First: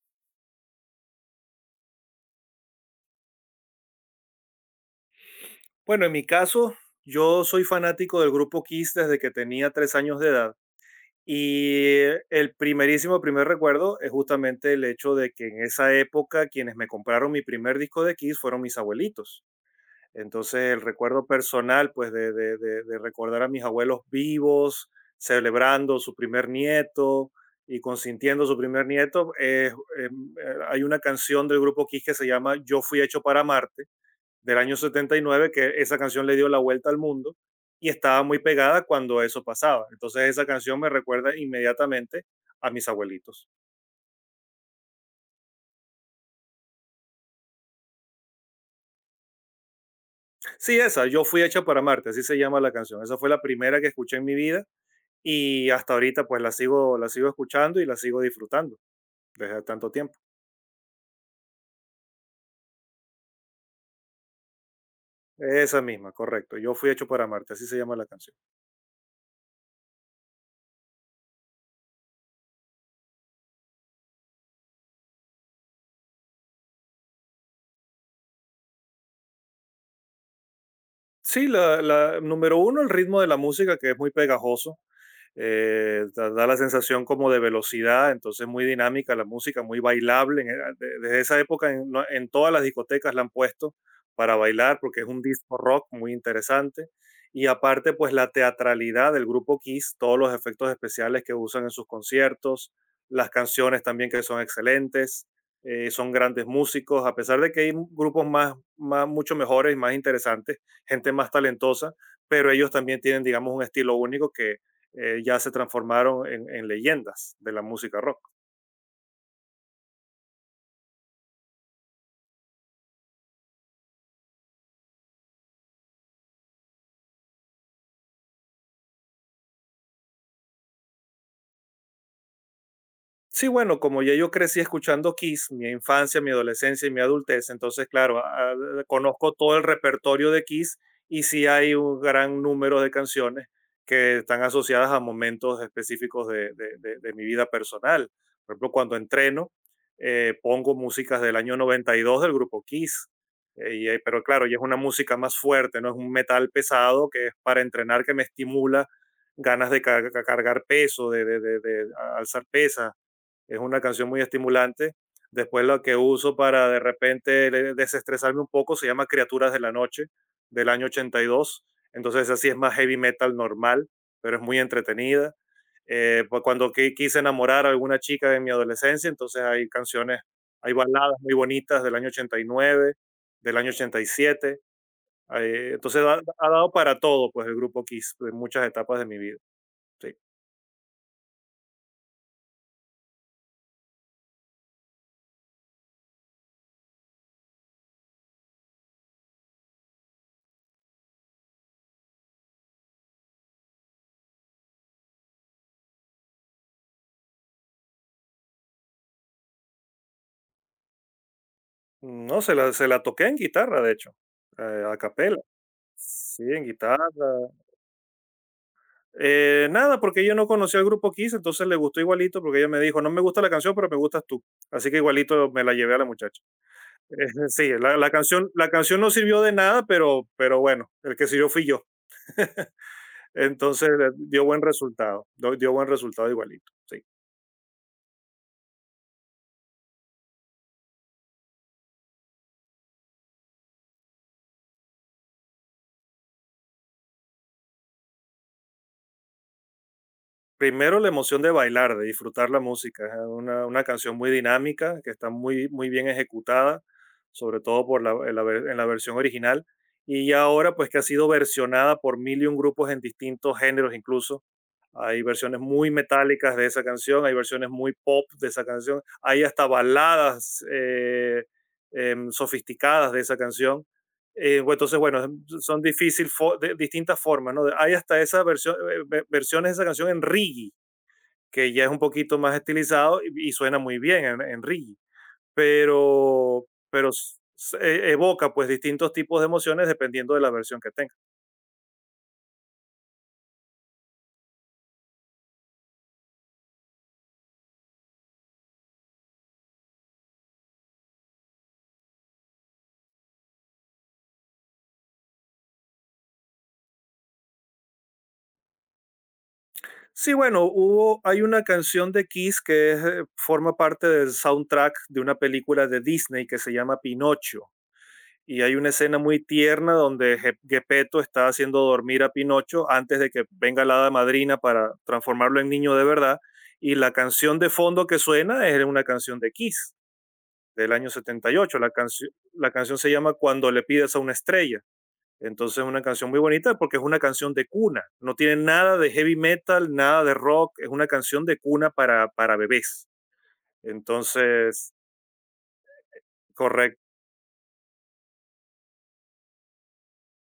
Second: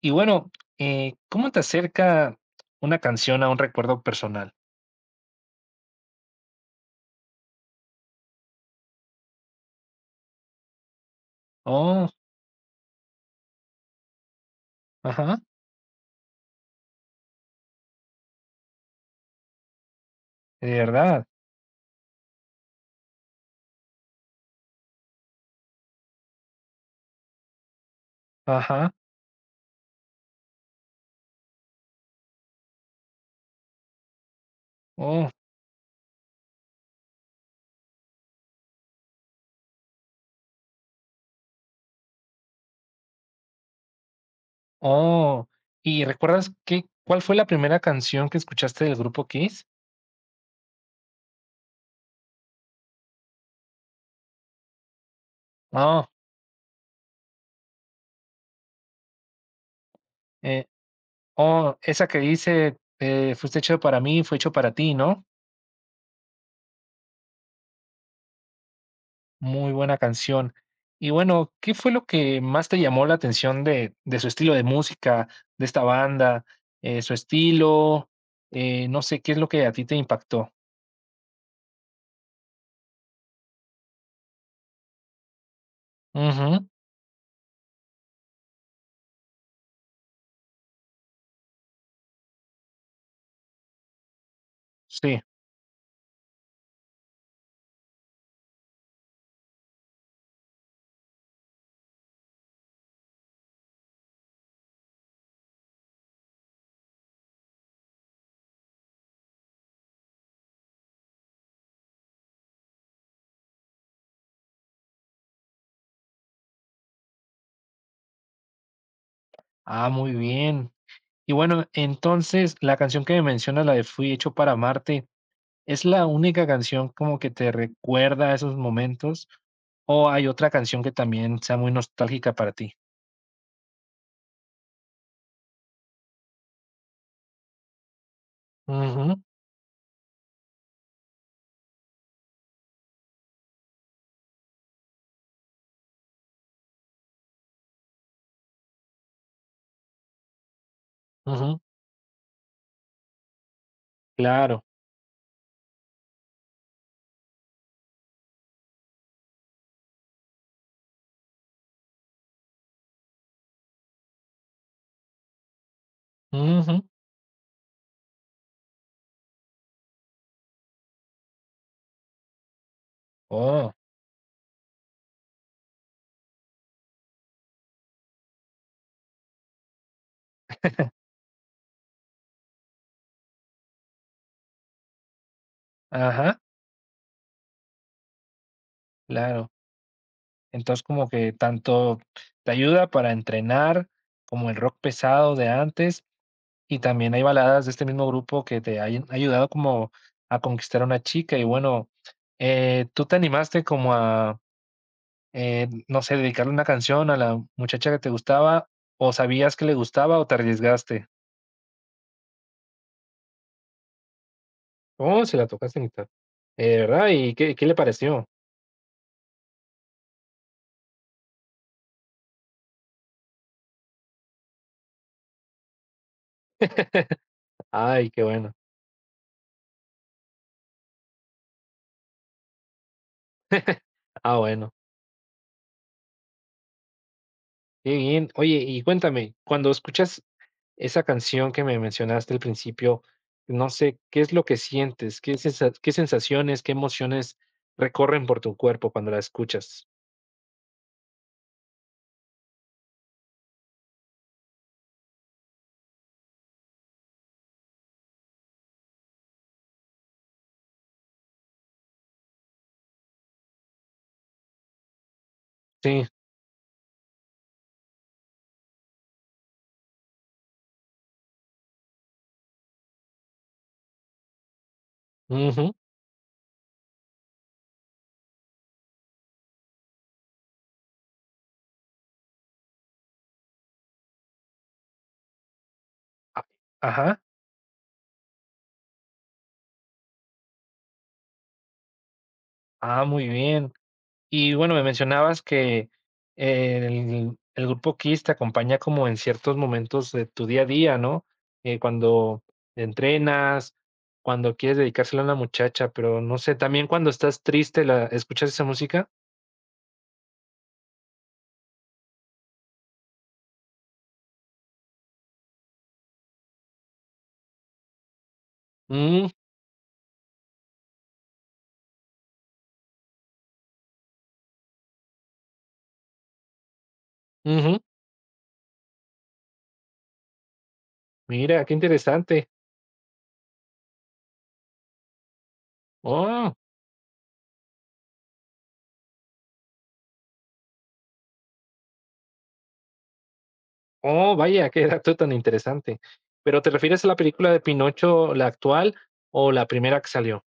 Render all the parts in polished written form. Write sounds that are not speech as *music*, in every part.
Y bueno, ¿cómo te acerca una canción a un recuerdo personal? Bueno, en mi caso, yo soy fanático del grupo Kiss desde que tenía 3 años de edad. Y Oh, el primerísimo, primer recuerdo es justamente el hecho de ajá, que en esa época quienes me compraron mi primer disco de Kiss fueron mis abuelitos. de Entonces el recuerdo verdad, personal, pues de recordar a mis abuelos vivos, celebrando su primer nieto y consintiendo su primer ajá, nieto, hay una canción del grupo Kiss que se llama Yo fui hecho para Marte del año setenta y oh, nueve que esa canción le dio la vuelta al mundo y estaba muy pegada cuando eso pasaba. Entonces esa canción me recuerda inmediatamente a mis abuelitos. oh. ¿Y recuerdas cuál fue la primera canción que escuchaste del grupo Kiss? Sí, esa, yo fui hecha para Marte, así se llama la canción. Esa fue la primera que escuché en mi vida y hasta Oh, ahorita pues la sigo escuchando y la sigo disfrutando desde tanto tiempo. eh, oh, esa que dice, fuiste hecho para mí, fue hecho para ti, ¿no? Esa misma, correcto. Yo fui hecho para Marte, así se llama la canción. Muy buena canción. Y bueno, ¿qué fue lo que más te llamó la atención de su estilo de música, de esta banda, su estilo? No sé, ¿qué es lo que a ti te impactó? Sí, la número uno, el ritmo de la música que es muy pegajoso. La Ujú, sensación como de velocidad, entonces muy dinámica la música, muy bailable. Desde esa época en, no- en todas las discotecas la han puesto para bailar porque es sí. un disco rock muy interesante. Y aparte, pues la teatralidad del grupo Kiss, todos los efectos especiales que usan en sus conciertos, las canciones también que son excelentes, son grandes músicos, a pesar de que hay grupos mucho mejores, más interesantes, gente más talentosa, pero ellos también tienen, digamos, un estilo único que ya se transformaron en leyendas de la música rock. Ah, muy bien. Y bueno, entonces, la canción que me mencionas, la de Fui hecho para amarte, ¿es la única canción como que te recuerda a esos momentos? ¿O hay otra canción que también sea muy nostálgica para ti? Sí, bueno, como ya yo crecí escuchando Kiss, mi infancia, mi adolescencia y mi adultez, entonces, claro, Ujú, conozco todo el repertorio de Kiss y sí hay un gran número de canciones que están asociadas a momentos específicos de mi vida personal. Por ejemplo, cuando entreno, pongo músicas del año ujú, 92 del grupo Kiss, y, pero claro, ya es claro. una música más fuerte, no es un metal pesado que es para entrenar, que me estimula ganas de cargar peso, de alzar pesas es una canción muy estimulante. Después lo que uso para de Ujú. repente desestresarme un poco se llama Criaturas de la Noche del año ochenta y dos. Entonces así es más heavy metal Oh, normal, pero es muy entretenida. Pues cuando quise enamorar a alguna chica de mi adolescencia, entonces hay canciones, hay baladas muy bonitas del año 89 del año 87. Ajá, Dado para todo, pues el grupo Kiss, en muchas etapas de mi vida. claro. Sí. Entonces, como que tanto te ayuda para entrenar como el rock pesado de antes, y también hay baladas de este mismo grupo que te hayan ayudado como a conquistar a una chica. Y bueno, ¿tú te animaste como a, no sé, dedicarle una canción a la muchacha que te gustaba, o sabías que le gustaba, o te arriesgaste? No, se la toqué en guitarra, de hecho, a Oh, capela. se la tocaste a mitad. Sí, en guitarra. ¿Verdad? ¿Y qué le pareció? Nada, porque ella no conocía al grupo Kiss, entonces le gustó igualito, porque ella me dijo, no me gusta la canción, pero me gustas tú. Así que igualito me la llevé a la muchacha. Eh, *laughs* *laughs* sí, la, Ay, la qué canción, bueno. la canción no sirvió de nada, pero bueno, el que sirvió fui yo. Entonces Ah, dio buen bueno. resultado, dio buen resultado igualito. Sí. Qué bien. Oye, y cuéntame, cuando escuchas esa canción que me mencionaste al principio, no sé, ¿qué es lo que sientes? ¿Qué sensaciones, qué emociones recorren por tu cuerpo cuando la escuchas? Primero la emoción de bailar, de disfrutar la música, es una canción muy dinámica, que está muy, muy bien ejecutada, sobre todo por la, en, la, ver- en la versión original, y ya ahora pues que ha sido versionada por mil y un grupos en distintos géneros incluso. Hay versiones muy Sí, metálicas de esa canción, hay versiones muy pop de esa canción, hay hasta baladas sofisticadas de esa canción. Entonces, bueno, ujú. son difícil distintas formas, ¿no? Hay hasta esas versiones de esa canción en reggae, que ya es un poquito más estilizado y, suena muy bien en, reggae, A pero, pero ajá. s- s- e- evoca pues distintos tipos de emociones dependiendo de la versión que tenga. Ah, muy bien. Y bueno, me mencionabas que eh, el grupo Kiss te acompaña como en ciertos momentos de tu día a día, ¿no? Cuando entrenas, cuando quieres dedicárselo a una muchacha, pero no sé, ¿también cuando estás triste la escuchas esa música? Sí, bueno, hubo, hay una canción de Kiss que es, forma parte del soundtrack de una película de Disney que se llama Pinocho. Y hay una escena Mm, muy tierna donde Geppetto está haciendo dormir a Pinocho antes de que venga la hada madrina para transformarlo en niño de verdad. Y la canción de ujú. fondo que suena es una canción de Kiss del año setenta y Mira, qué ocho La, cancio- interesante. la canción se llama Cuando le pides a una estrella. Entonces es una canción muy Oh, bonita porque es una canción de cuna. No tiene nada de heavy metal, nada de rock. Es una canción de cuna para bebés. oh, vaya, qué Entonces, dato tan interesante. ¿Pero te refieres a correcto. la película de Pinocho, la actual, o la primera que salió?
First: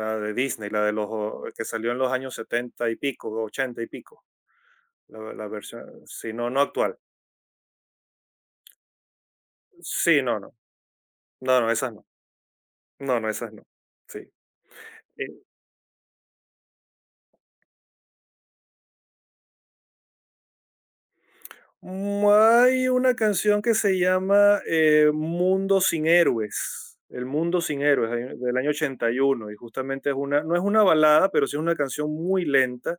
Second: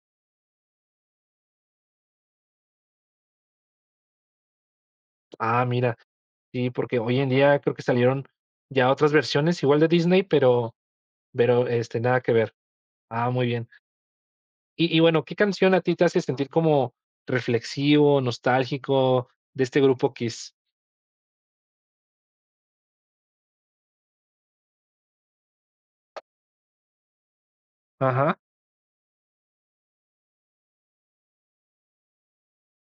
La de Disney, la de los que salió en los años 70 y pico, 80 y pico. La Ah, mira, versión, sí, no, no sí, actual. porque hoy en día creo que salieron ya otras versiones igual de Sí, Disney, no, no. No, pero, no, esas este, no. nada que ver. No, no, Ah, muy esas no. bien. Sí. Y bueno, ¿qué canción a ti te hace sentir como reflexivo, nostálgico de este grupo Kiss? Hay una canción que se llama Mundo sin Héroes, El Mundo sin Héroes, Ajá. ahí, del año 81 y justamente es una, no es una balada, pero sí es una canción muy lenta,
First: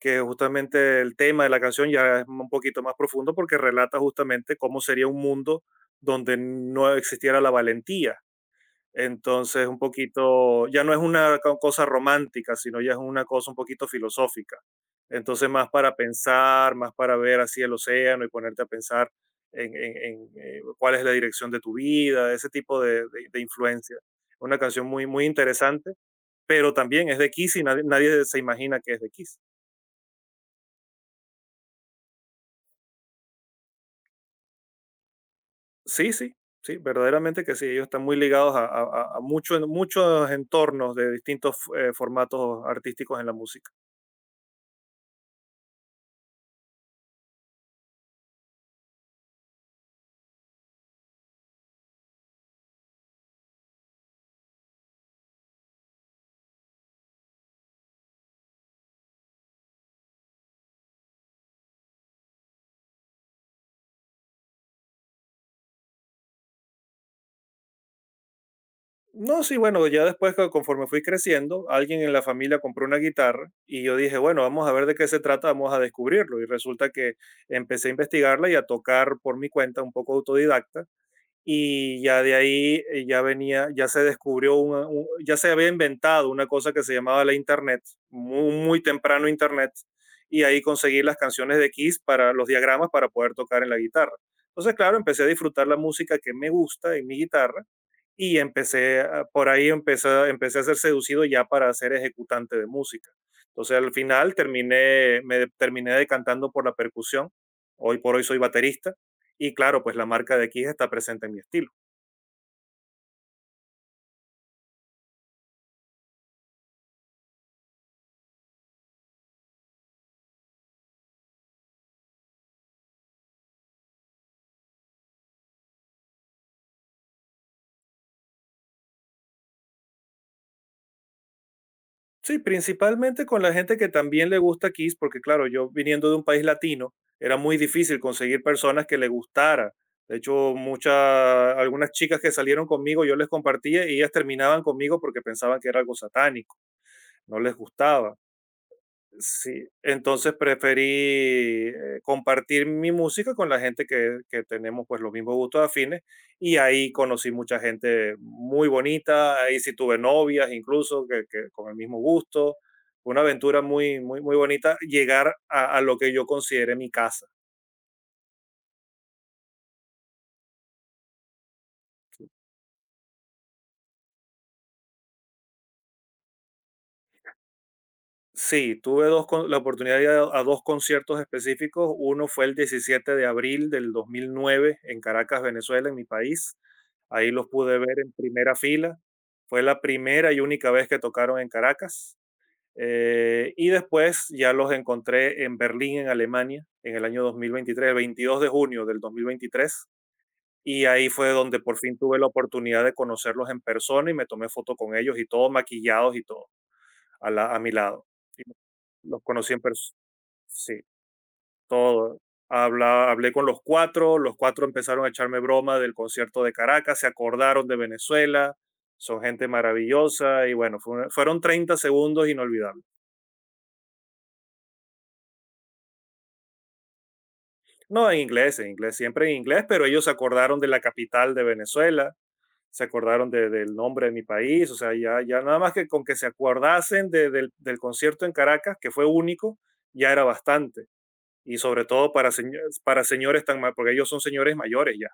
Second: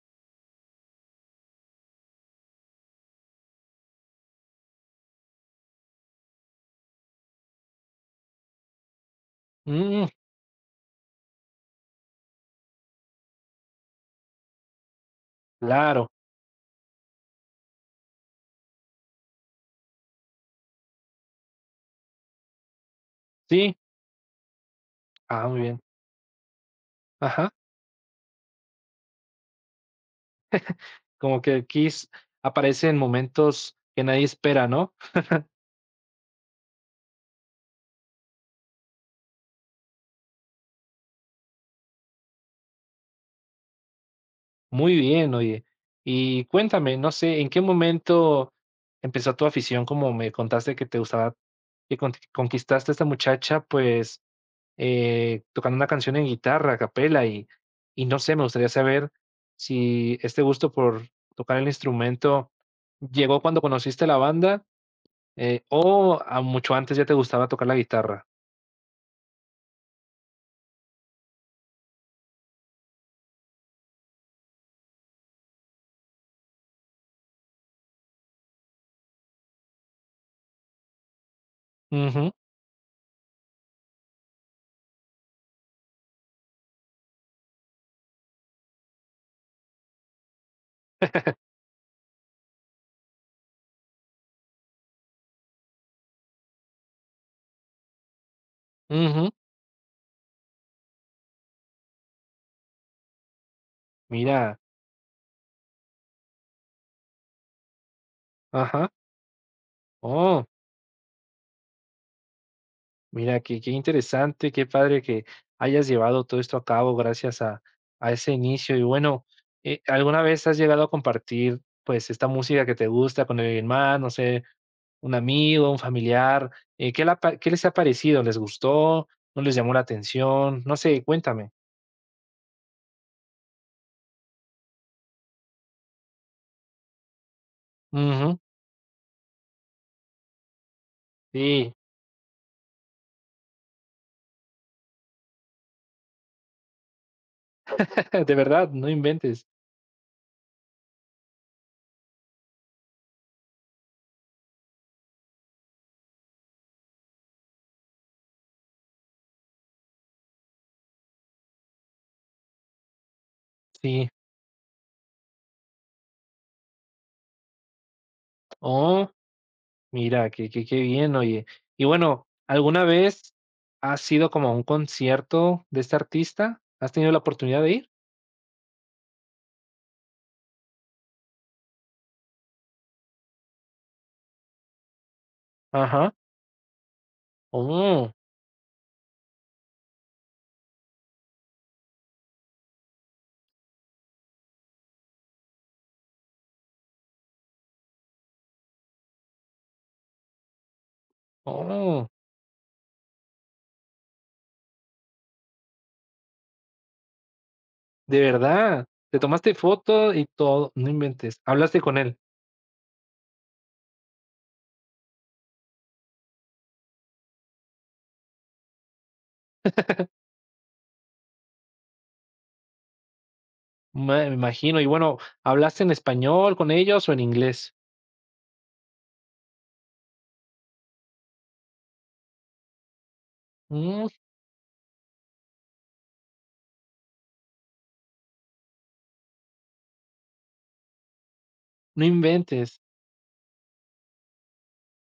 que justamente el tema de la canción ya es un poquito más profundo porque relata justamente cómo sería un mundo donde no existiera la valentía. Entonces, un Mm, poquito, ya no es una cosa romántica, sino ya es una cosa un poquito filosófica. Entonces, más para claro. pensar, más para ver así el océano y ponerte a pensar en cuál es la dirección de tu vida, ese tipo de Sí. influencia. Una canción muy, muy Ah, muy bien. interesante, pero también es de Ajá. Kiss y nadie, nadie se imagina que es de Kiss. Como que Kiss aparece en momentos que nadie espera, ¿no? Sí, sí, sí, verdaderamente que sí. Ellos están muy ligados a muchos entornos de distintos formatos artísticos en la música. Muy bien, oye. Y cuéntame, no sé, ¿en qué momento empezó tu afición? Como me contaste que te gustaba, que conquistaste a esta muchacha, pues tocando una canción en guitarra, a capela, y no sé, me gustaría saber si este gusto por tocar el instrumento llegó cuando conociste la banda, o a mucho antes ya te gustaba tocar la guitarra. No, sí, bueno, ya después conforme fui creciendo, alguien en la familia compró una guitarra y yo dije, bueno, vamos a ver de qué se trata, vamos a descubrirlo. Y resulta que empecé a investigarla y a tocar por mi cuenta, un poco autodidacta. Y ya Ujú, de ahí ya venía, ya se descubrió, ya se había inventado una cosa que se llamaba la Internet, muy, muy temprano Internet. Y ahí conseguí las canciones de Kiss para los diagramas para poder tocar en la guitarra. Entonces, claro, empecé a disfrutar la música que me gusta en mi guitarra y empecé, a- ujú, por ahí empecé, empecé a ser seducido ya para ser ejecutante de música. Entonces al final mira, terminé decantando por la percusión, hoy por hoy soy ajá. baterista y claro, pues la marca Oh, de Kiss está presente en mi estilo. mira, qué interesante, qué padre que hayas llevado todo esto a cabo gracias a ese inicio. Y bueno, ¿alguna vez has llegado a compartir pues esta música que te gusta con alguien más? No sé, un amigo, un familiar. ¿ Qué les ha parecido? ¿Les gustó? ¿No les llamó la atención? No sé, cuéntame. Sí, principalmente con la gente que también le gusta Kiss, porque claro, yo viniendo de un país latino, era muy difícil Ujú, conseguir personas que le gustara. De hecho, sí, algunas chicas que salieron conmigo, yo les compartía y ellas terminaban conmigo porque pensaban que era algo satánico, no les gustaba. *laughs* de verdad, no inventes. Sí, entonces preferí compartir mi música con la gente que tenemos pues los mismos gustos afines y ahí conocí mucha gente muy bonita, ahí sí tuve novias incluso que con el mismo gusto, fue una aventura muy, Sí. muy, muy bonita llegar a lo que yo consideré mi casa. Oh. Mira, qué bien, oye. Y bueno, ¿alguna vez has ido como a un concierto de este artista? ¿Has tenido la oportunidad de ir? Sí, tuve dos con la oportunidad de ir a 2 conciertos específicos. Uno fue el 17 de abril del 2009 en Caracas, Venezuela, en mi Ajá. país. Ahí los pude ver en Oh, primera fila. Fue la primera y única vez que tocaron en Caracas. Y después ya los encontré en Berlín, en Alemania, en el año 2023, el 22 de junio del 2023. Y ahí fue donde por fin oh, tuve la oportunidad de conocerlos en persona y me tomé foto con ellos y todos maquillados y todo a mi lado. ¿de Y verdad? ¿Te los conocí tomaste en pers foto y todo? Sí, No inventes. ¿Hablaste con él? todo. Habla hablé con los cuatro. Los 4 empezaron a echarme broma del concierto de Caracas, se acordaron de Venezuela, son gente maravillosa y bueno, fueron 30 segundos inolvidables. Me me imagino. Y bueno, ¿hablaste en español con ellos o en inglés? No, en inglés, siempre en inglés, pero ellos se acordaron de la capital de Venezuela, se acordaron de del nombre Mm, de mi país, o sea, ya nada más que con que se acordasen de del del concierto en Caracas, que fue único, ya era bastante. Y sobre no todo inventes. Para señores tan mal, porque ellos son señores mayores ya.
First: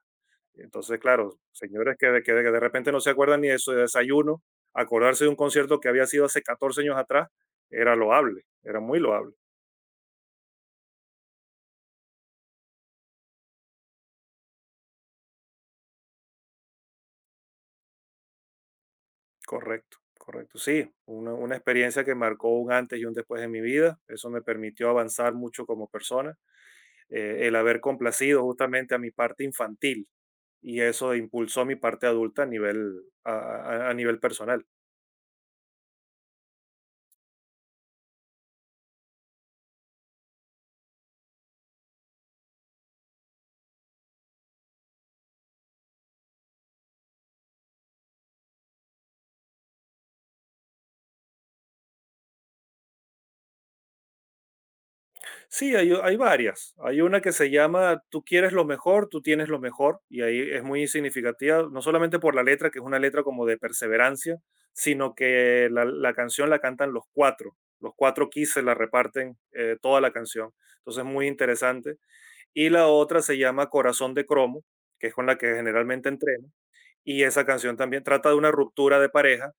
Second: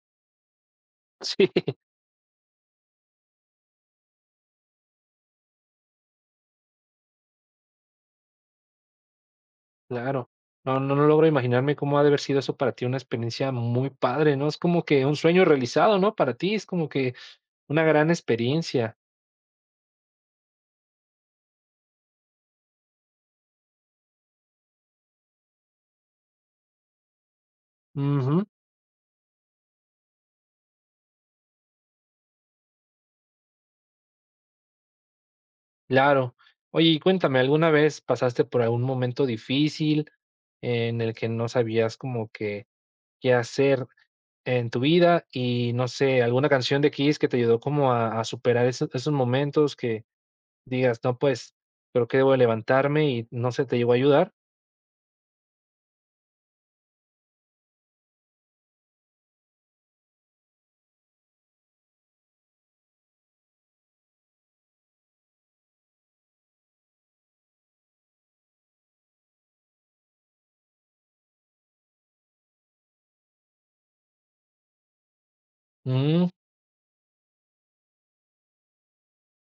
Entonces, claro, *laughs* Sí, señores que de repente no se acuerdan ni de su desayuno, acordarse de un concierto que había sido hace 14 años atrás, era loable, era muy loable. claro. No logro imaginarme cómo ha de haber sido eso para ti, una experiencia muy padre, ¿no? Es como que un sueño realizado, ¿no? Para ti, es como que una gran experiencia. Correcto, correcto. Sí, una experiencia que marcó un antes y un después en mi vida. Eso me permitió avanzar mucho como persona. Eh, el haber complacido Ujú, justamente a mi parte infantil y eso impulsó mi parte adulta a nivel, a nivel personal. claro. Oye, y cuéntame, ¿alguna vez pasaste por algún momento difícil en el que no sabías como que qué hacer en tu vida? Y no sé, alguna canción de Kiss que te ayudó como a superar esos, esos momentos que digas, no, pues creo que debo de levantarme y no sé, te llegó a ayudar. Sí, hay varias. Hay una que se llama Tú quieres lo mejor, tú tienes lo mejor, y ahí es muy significativa, no solamente por la letra, que es una letra como de perseverancia, sino que la canción la cantan los cuatro. Los cuatro keys se la reparten toda la canción. Entonces es muy interesante. Y la otra se llama Corazón de Cromo, que es con la que generalmente Mm, entreno. Y esa canción también trata de una ruptura de pareja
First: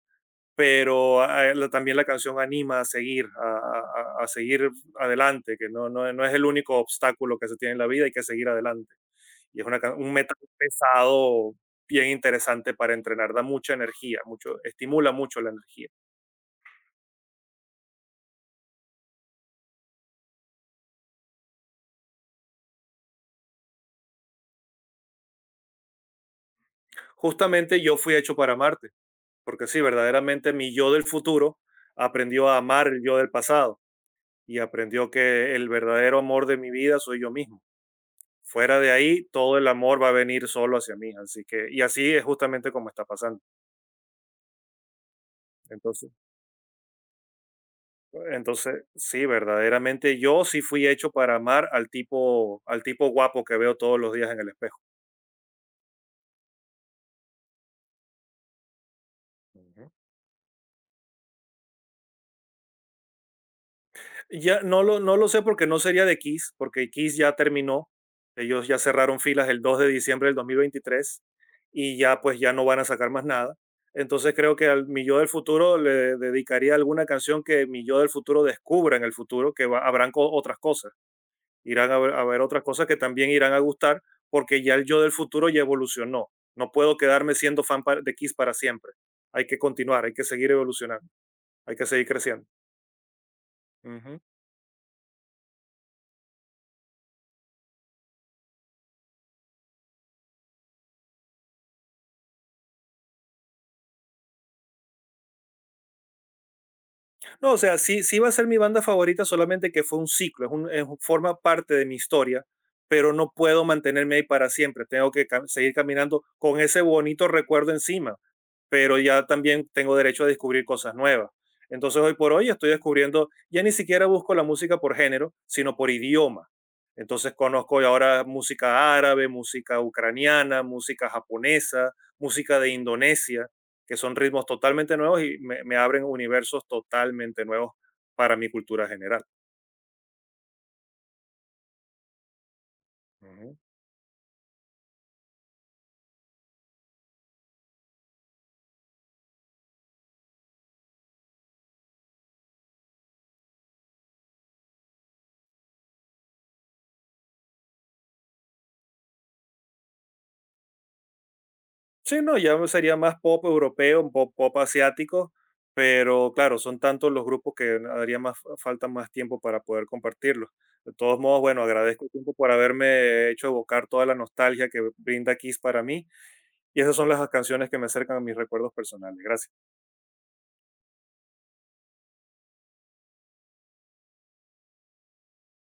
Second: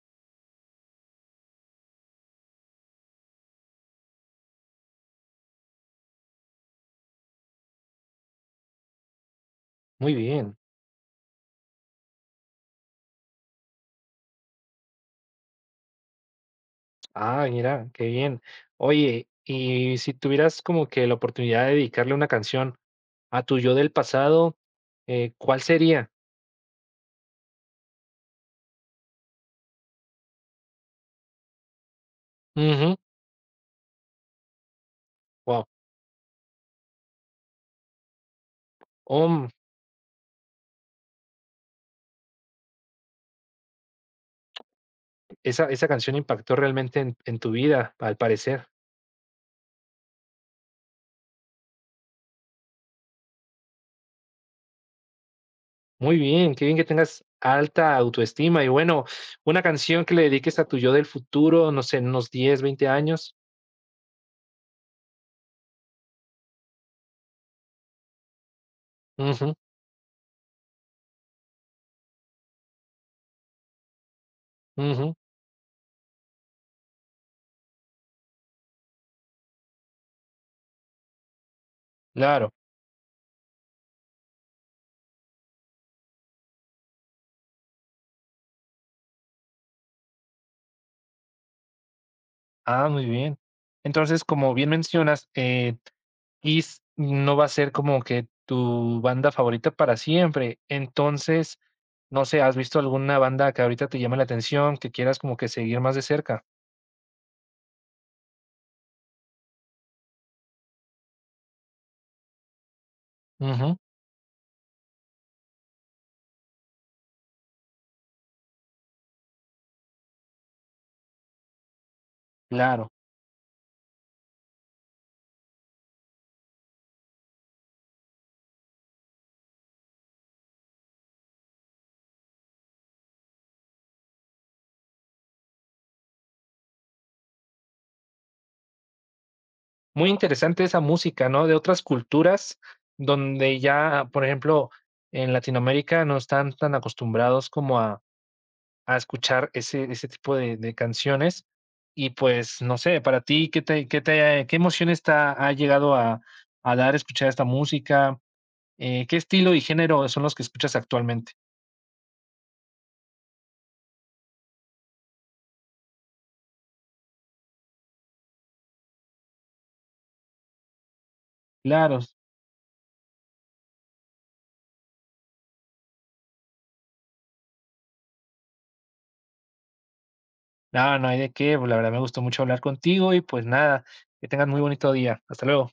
pero también la canción anima a seguir adelante, que no, no, no es el único obstáculo que se tiene en la vida, hay que seguir adelante. Y es una, un muy metal bien. pesado bien interesante para entrenar, da mucha energía, mucho, estimula mucho la energía. Ah, mira, qué bien. Oye, y si tuvieras como que la oportunidad de dedicarle una canción, a tu yo del pasado, ¿cuál sería? Justamente yo fui hecho para amarte, porque sí, verdaderamente mi yo del futuro aprendió a amar Ujú, el yo del pasado y aprendió que guau. el verdadero amor de mi vida soy yo mismo. Fuera de ahí, Om, todo el amor va a venir solo hacia mí, así que y así es justamente como está pasando. Esa Entonces canción impactó realmente en tu vida, al parecer. entonces, sí, verdaderamente yo sí fui hecho para amar al tipo guapo que veo todos los días en el espejo. Muy bien, qué bien que tengas alta autoestima y bueno, una Ujú. canción que le dediques a tu yo del futuro, no sé, en unos 10, 20 años. Ya no lo sé porque no sería de Kiss, porque Kiss ya terminó. Ellos ya cerraron filas Ujú, el 2 de diciembre del 2023 y ya pues ya no van a sacar más nada. Entonces creo que al mi ujú, yo del futuro le dedicaría alguna canción que mi yo del futuro descubra en el futuro, que habrán otras cosas, irán a ver, claro. otras cosas que también irán a gustar, porque ya el yo del futuro ya evolucionó. No puedo quedarme siendo fan de Kiss para siempre. Hay que continuar, hay que seguir evolucionando, hay que seguir creciendo. Ah, muy bien. Ujú. Entonces, como bien mencionas, Kiss no va a ser como que tu banda favorita para siempre. Entonces, no sé, ¿has visto alguna banda que ahorita te llame la atención, que quieras como que seguir más de cerca? No, o sea, sí, sí va a ser mi banda favorita, solamente que fue un ciclo, forma parte de mi historia, pero no puedo Ujú, mantenerme ahí para siempre. Tengo que seguir caminando con ese bonito recuerdo encima pero ya también tengo derecho a descubrir cosas nuevas. Entonces hoy por hoy estoy claro. descubriendo, ya ni siquiera busco la música por género, sino por idioma. Entonces conozco ahora música árabe, música ucraniana, música japonesa, música de Indonesia, que son ritmos totalmente nuevos y me abren universos totalmente nuevos para mi cultura general. Muy interesante esa música, ¿no? De otras culturas Ujú. donde ya, por ejemplo, en Latinoamérica no están tan acostumbrados como a escuchar ese tipo de canciones. Y, pues, no sé, para ti, ¿ qué emociones te ha llegado a dar escuchar esta música? ¿Qué estilo y género son los que escuchas actualmente? Sí, no, ya sería más pop europeo, pop asiático, pero claro, son tantos los grupos que haría más falta más tiempo para poder compartirlos. De todos modos, bueno, Claro. agradezco el tiempo por haberme hecho evocar toda la nostalgia que brinda Kiss para mí y esas son las canciones que me acercan a mis recuerdos personales. Gracias. No, no hay de qué, pues, la verdad me gustó mucho hablar contigo y, pues, nada, que tengas muy bonito día. Hasta luego.